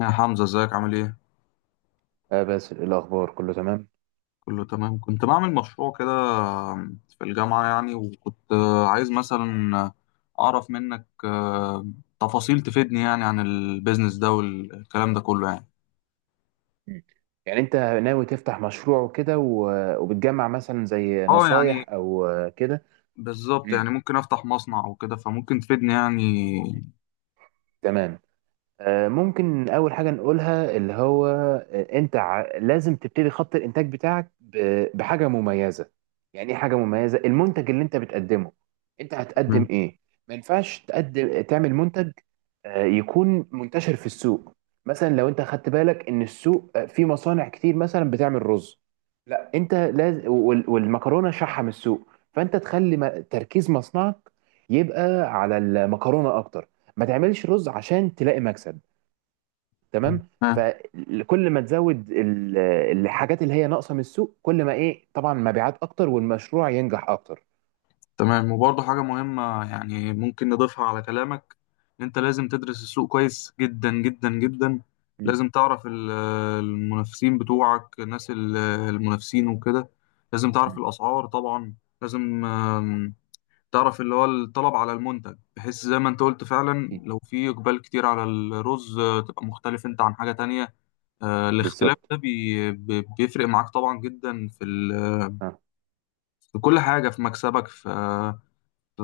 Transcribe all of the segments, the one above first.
يا حمزة ازيك عامل ايه؟ اه، بس إيه الاخبار؟ كله تمام؟ كله تمام. كنت بعمل مشروع كده في الجامعة يعني، وكنت عايز مثلا أعرف منك تفاصيل تفيدني يعني عن البيزنس ده والكلام ده كله يعني. مم. يعني انت ناوي تفتح مشروع وكده و- وبتجمع مثلا زي اه، يعني نصايح او كده؟ بالظبط مم. يعني، ممكن أفتح مصنع أو كده، فممكن تفيدني يعني. تمام. ممكن اول حاجه نقولها اللي هو انت لازم تبتدي خط الانتاج بتاعك ب- بحاجه مميزه. يعني ايه حاجه مميزه؟ المنتج اللي انت بتقدمه، انت هتقدم ايه؟ ما ينفعش تقدم تعمل منتج يكون منتشر في السوق. مثلا لو انت خدت بالك ان السوق فيه مصانع كتير مثلا بتعمل رز. لا، انت لازم وال- والمكرونه شحم السوق، فانت تخلي تركيز مصنعك يبقى على المكرونه اكتر. ما تعملش رز عشان تلاقي مكسب. تمام. فكل ما تزود ال- الحاجات اللي هي ناقصه من السوق، كل ما ايه؟ طبعا مبيعات اكتر والمشروع ينجح اكتر. تمام، وبرضه حاجة مهمة يعني ممكن نضيفها على كلامك، إن أنت لازم تدرس السوق كويس جدا جدا جدا. م- لازم تعرف المنافسين بتوعك، الناس المنافسين وكده. لازم تعرف م. الأسعار طبعا. لازم تعرف اللي هو الطلب على المنتج، بحيث زي ما أنت قلت فعلا، أكيد. لو في إقبال كتير على الرز تبقى مختلف أنت عن حاجة تانية. الاختلاف بالظبط. ده بيفرق معاك طبعا جدا في اه. في كل حاجة، في مكسبك، في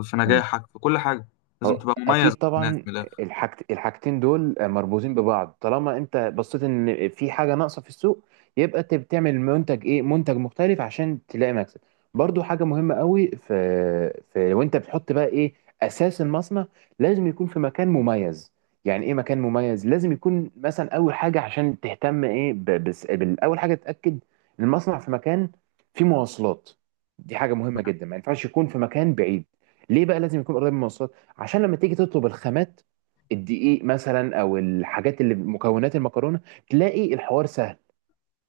في نجاحك، في كل حاجة. لازم هو تبقى مميز عن اكيد الناس طبعا. من الآخر. الحاجتين دول مربوطين ببعض، طالما انت بصيت ان في حاجه ناقصه في السوق، يبقى انت بتعمل منتج ايه؟ منتج مختلف عشان تلاقي مكسب. برضو حاجه مهمه قوي في وانت بتحط بقى ايه اساس المصنع، لازم يكون في مكان مميز. يعني ايه مكان مميز؟ لازم يكون مثلا اول حاجه عشان تهتم ايه، بس بالاول حاجه تتاكد ان المصنع في مكان فيه مواصلات. دي حاجه مهمه جدا. ما ينفعش يكون في مكان بعيد. ليه بقى لازم يكون قريب من المواصلات؟ عشان لما تيجي تطلب الخامات، الدقيق مثلا او الحاجات اللي مكونات المكرونه، تلاقي الحوار سهل.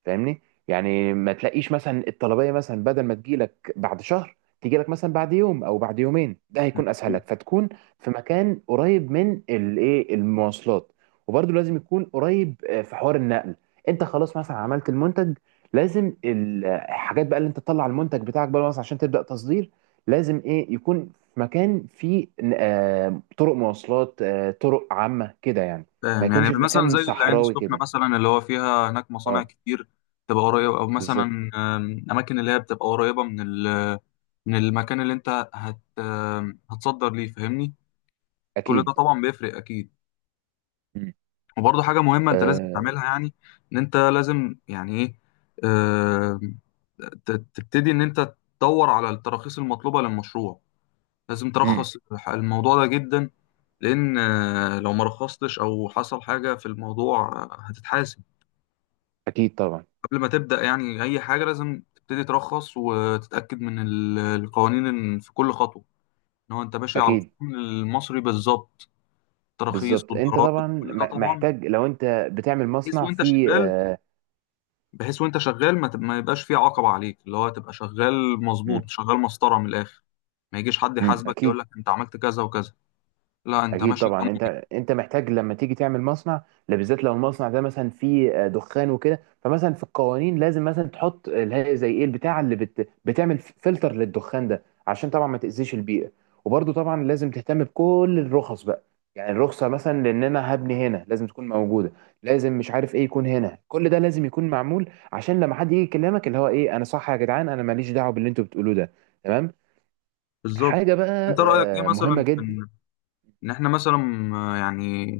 فاهمني؟ يعني ما تلاقيش مثلا الطلبيه مثلا بدل ما تجيلك بعد شهر تجيلك مثلا بعد يوم او بعد يومين. ده هيكون اسهل م. لك، فتكون في مكان قريب من الايه، المواصلات. وبرده لازم يكون قريب في حوار النقل. انت خلاص مثلا عملت المنتج، لازم الحاجات بقى اللي انت تطلع المنتج بتاعك بقى مثلا عشان تبدا تصدير، لازم ايه يكون في مكان فيه طرق مواصلات، طرق عامه كده يعني. ما فاهم يعني، يكونش في مثلا مكان زي العين صحراوي السخنة كده. مثلا، اللي هو فيها هناك مصانع اه. كتير، تبقى قريبة، أو مثلا بالظبط. أماكن اللي هي بتبقى قريبة من من المكان اللي أنت هت آم، هتصدر ليه، فاهمني. كل ده اكيد. طبعا بيفرق أكيد. مم. وبرضه حاجة مهمة أنت لازم تعملها آه. يعني، إن أنت لازم يعني إيه، آم، تبتدي إن أنت تدور على التراخيص المطلوبة للمشروع. لازم مم. ترخص الموضوع ده جدا. لأن لو ما رخصتش أو حصل حاجة في الموضوع هتتحاسب. اكيد طبعا. قبل ما تبدأ يعني أي حاجة، لازم تبتدي ترخص وتتأكد من القوانين، إن في كل خطوة إن هو أنت ماشي على اكيد. القانون المصري بالظبط، تراخيص بالظبط. انت والضرائب طبعا وكل ده طبعا. محتاج، لو انت بتعمل بحيث مصنع وأنت في. شغال آه. بحيث وأنت شغال ما يبقاش في عقبة عليك، اللي هو تبقى شغال مظبوط، مم. شغال مسطرة من الآخر. ما يجيش حد مم. يحاسبك يقول اكيد. لك أنت عملت كذا وكذا، لا أنت اكيد ماشي قانون. طبعا. انت محتاج لما تيجي تعمل مصنع، لا بالذات لو المصنع ده مثلا فيه دخان وكده. فمثلا في القوانين لازم مثلا تحط اللي هي زي ايه، البتاعه اللي بتعمل فلتر للدخان ده عشان طبعا ما تاذيش البيئه. وبرده طبعا لازم تهتم بكل الرخص بقى. يعني الرخصه مثلا لان انا هبني هنا لازم تكون موجوده، لازم مش عارف ايه يكون هنا. كل ده لازم يكون معمول عشان لما حد يجي يكلمك اللي هو ايه، انا صح يا جدعان، انا ماليش دعوه باللي انتوا بتقولوه ده. تمام. بالظبط. حاجه بقى انت رايك ايه مهمه مثلا في جدا. ان احنا مثلا يعني،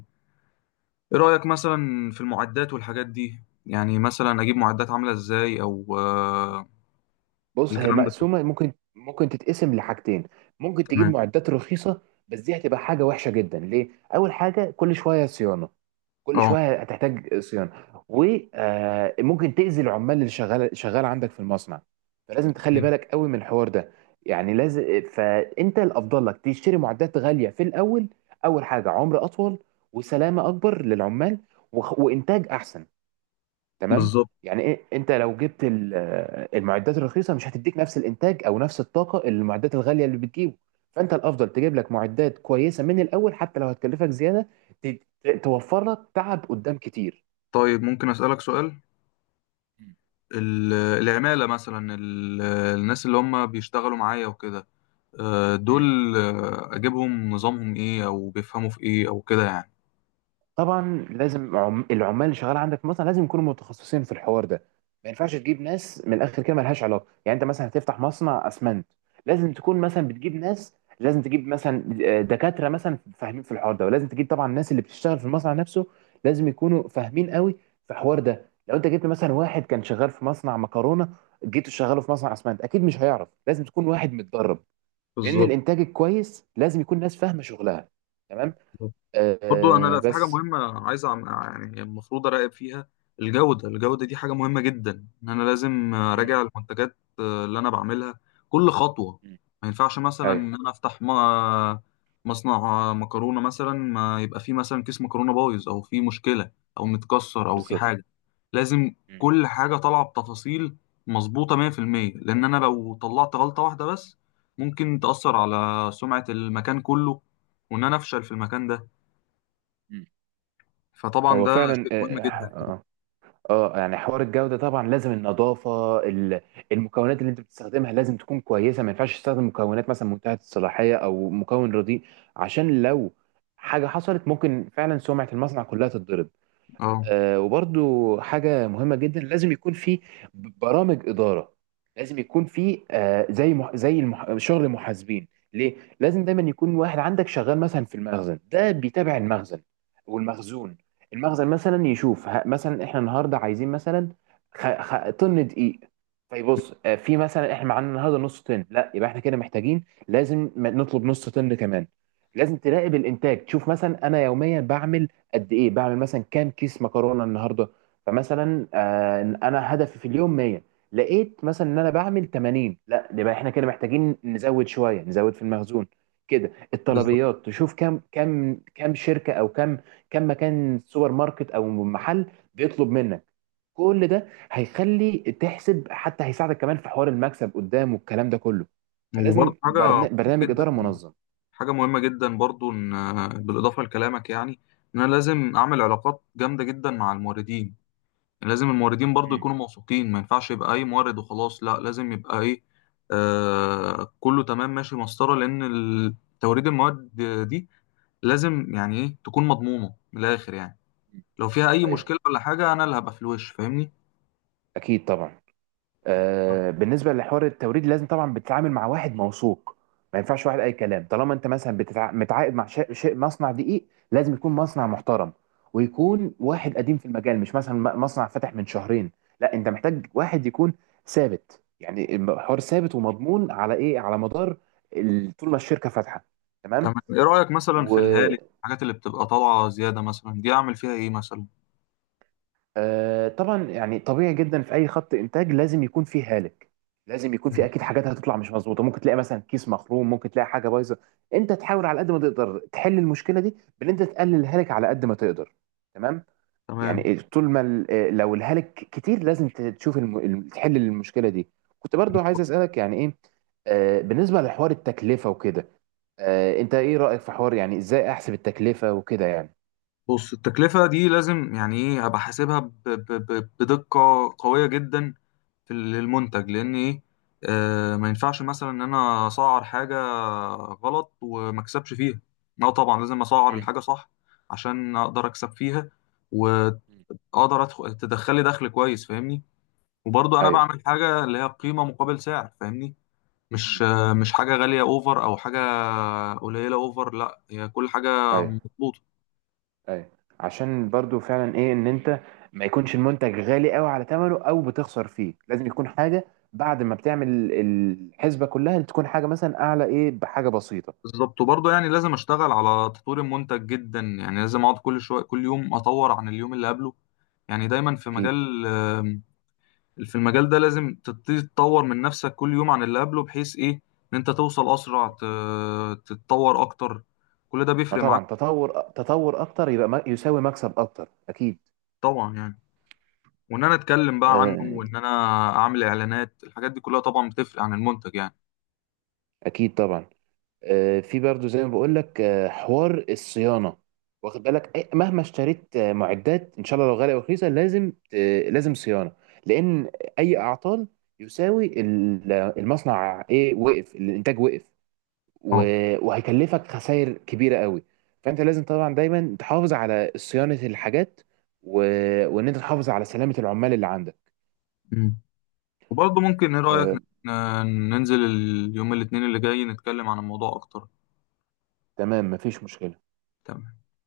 ايه رايك مثلا في المعدات والحاجات دي يعني، مثلا اجيب معدات عامله ازاي او بص هي الكلام ده كله؟ مقسومه، ممكن تتقسم لحاجتين. ممكن تجيب تمام. معدات رخيصه، بس دي هتبقى حاجه وحشه جدا، ليه؟ اول حاجه كل شويه صيانه. كل اه، شويه هتحتاج صيانه، وممكن تاذي العمال اللي شغال شغال عندك في المصنع. فلازم تخلي بالك قوي من الحوار ده. يعني لازم، فانت الافضل لك تشتري معدات غاليه في الاول. اول حاجه عمر اطول، وسلامه اكبر للعمال، وخ- وانتاج احسن. تمام. بالظبط. يعني ايه، انت لو جبت المعدات الرخيصه مش هتديك نفس الانتاج او نفس الطاقه اللي المعدات الغاليه اللي بتجيبه. فانت الافضل تجيب لك معدات كويسه من الاول، حتى لو هتكلفك زياده، توفر لك تعب قدام كتير. طيب ممكن اسالك سؤال؟ العماله مثلا، الناس اللي هم بيشتغلوا معايا وكده مم. دول اجيبهم نظامهم ايه، او بيفهموا في ايه، او كده يعني؟ طبعا لازم العمال اللي شغال عندك مثلا لازم يكونوا متخصصين في الحوار ده. ما ينفعش تجيب ناس من الاخر كده ملهاش علاقه. يعني انت مثلا هتفتح مصنع اسمنت، لازم تكون مثلا بتجيب ناس، لازم تجيب مثلا دكاتره مثلا فاهمين في الحوار ده. ولازم تجيب طبعا الناس اللي بتشتغل في المصنع نفسه لازم يكونوا فاهمين قوي في الحوار ده. لو انت جبت مثلا واحد كان شغال في مصنع مكرونه جيت شغاله في مصنع اسمنت اكيد مش هيعرف. لازم تكون واحد متدرب، لان بالظبط. الانتاج الكويس لازم يكون ناس فاهمه شغلها. تمام. برضو انا، لا، في حاجه بس. مهمه عايز يعني المفروض اراقب فيها، الجوده. الجوده دي حاجه مهمه جدا، ان انا لازم مم. اراجع المنتجات اللي انا بعملها كل خطوه. مم. ما ينفعش مثلا ايوه. ان انا افتح مصنع مكرونه مثلا، ما يبقى فيه مثلا كيس مكرونه بايظ، او فيه مشكله، او متكسر، او فيه بالظبط. حاجه. لازم مم. كل حاجه طالعه بتفاصيل مظبوطه 100%، لان انا لو طلعت غلطه واحده بس، ممكن تاثر على سمعه المكان كله، وان انا افشل في المكان ده. مم. فطبعا هو ده فعلا شيء اه. مهم جدا. آه، يعني حوار الجودة طبعا لازم النظافة، المكونات اللي انت بتستخدمها لازم تكون كويسة. ما ينفعش تستخدم مكونات مثلا منتهية الصلاحية او مكون رديء، عشان لو حاجة حصلت ممكن فعلا سمعة المصنع كلها تتضرب. اه، وبرضو حاجة مهمة جدا لازم يكون في برامج إدارة. لازم يكون في زي مح... زي المح... شغل المحاسبين. ليه؟ لازم دايما يكون واحد عندك شغال مثلا في المخزن ده بيتابع المخزن والمخزون. المخزن مثلا يشوف مثلا احنا النهارده عايزين مثلا طن دقيق. طيب بص، في مثلا احنا معانا النهارده نص طن، لا يبقى احنا كده محتاجين لازم نطلب نص طن كمان. لازم تراقب الانتاج، تشوف مثلا انا يوميا بعمل قد ايه، بعمل مثلا كام كيس مكرونه النهارده. فمثلا انا هدفي في اليوم 100، لقيت مثلا ان انا بعمل 80، لا يبقى احنا كده محتاجين نزود شويه، نزود في المخزون. كده بالظبط. الطلبيات تشوف كم شركه او كم مكان سوبر ماركت او محل بيطلب منك. كل ده هيخلي تحسب، حتى هيساعدك كمان في حوار المكسب قدام والكلام ده كله. وبرضه فلازم برنامج جدا اداره منظم. حاجه مهمه جدا برضه، ان بالاضافه لكلامك يعني، ان انا لازم اعمل علاقات جامده جدا مع الموردين. يعني لازم الموردين برضه مم. يكونوا موثوقين، ما ينفعش يبقى اي مورد وخلاص، لا لازم يبقى ايه، كله تمام، ماشي مسطره، لان توريد المواد دي لازم يعني ايه تكون مضمونه من الاخر يعني. لو فيها اي ايوه. مشكله ولا حاجه، انا اللي هبقى في الوش، فاهمني. اكيد طبعا. بالنسبه لحوار التوريد لازم طبعا بتتعامل مع واحد موثوق. ما ينفعش واحد اي كلام. طالما انت مثلا متعاقد مع شيء مصنع دقيق، لازم يكون مصنع محترم ويكون واحد قديم في المجال، مش مثلا مصنع فتح من شهرين. لا، انت محتاج واحد يكون ثابت. يعني الحوار ثابت ومضمون على ايه، على مدار طول ما الشركه فاتحه. تمام. تمام. ايه رأيك مثلا و... في الهالك، الحاجات اللي بتبقى طالعة زيادة مثلا، دي اعمل فيها ايه مثلا؟ طبعا يعني طبيعي جدا في اي خط انتاج لازم يكون فيه هالك، لازم يكون فيه مم. اكيد حاجات هتطلع مش مظبوطه. ممكن تلاقي مثلا كيس مخروم، ممكن تلاقي حاجه بايظه. انت تحاول على قد ما تقدر تحل المشكله دي بان انت تقلل الهالك على قد ما تقدر. تمام. تمام. يعني طول ما لو الهالك كتير لازم تشوف تحل المشكله دي. كنت برضو عايز اسالك يعني ايه بالنسبه لحوار التكلفه وكده. انت ايه رايك في حوار يعني ازاي احسب التكلفه وكده يعني؟ بص، التكلفة دي لازم يعني ايه ابقى حاسبها بدقة قوية جدا في المنتج، لان ايه، ما ينفعش مثلا ان انا اسعر حاجة غلط وما اكسبش فيها. لا طبعا لازم اسعر مم. الحاجة صح عشان اقدر اكسب فيها، واقدر مم. أدخل تدخلي دخل كويس، فاهمني. وبرضو انا ايوه. بعمل حاجة اللي هي قيمة مقابل سعر، فاهمني، مش مم. مش حاجة غالية اوفر او حاجة مم. قليلة اوفر، لا هي كل حاجة ايوه، مظبوطة. ايوه. عشان برضو فعلا ايه، ان انت ما يكونش المنتج غالي قوي على ثمنه او بتخسر فيه، لازم يكون حاجه بعد ما بتعمل الحسبه كلها تكون حاجه مثلا اعلى ايه بحاجه بسيطه. بالظبط. وبرضه يعني لازم اشتغل على تطوير المنتج جدا، يعني لازم اقعد كل شوية كل يوم اطور عن اليوم اللي قبله. يعني دايما في اكيد. مجال آم، في المجال ده لازم تبتدي تطور من نفسك كل يوم عن اللي قبله، بحيث ايه ان انت توصل اسرع، تتطور اكتر، كل ده ما بيفرق معاك. طبعا تطور تطور اكتر يبقى يساوي مكسب اكتر. اكيد. طبعا يعني. وان انا اتكلم بقى عنه، آه، وان انا اعمل اعلانات، الحاجات دي كلها طبعا بتفرق عن المنتج يعني. اكيد طبعا. في برضو زي ما بقول لك حوار الصيانه. واخد بالك، مهما اشتريت معدات ان شاء الله لو غاليه او رخيصه، لازم صيانه. لان اي اعطال يساوي المصنع ايه، وقف الانتاج وقف، و- وهيكلفك خسائر كبيره قوي. فانت لازم طبعا دايما تحافظ على صيانه الحاجات و- وان انت تحافظ على سلامه العمال اللي عندك. اه، وبرضه ممكن، ايه رأيك آه، ن- ننزل اليوم الاثنين اللي جاي نتكلم عن الموضوع اكتر؟ تمام. مفيش مشكله. تمام.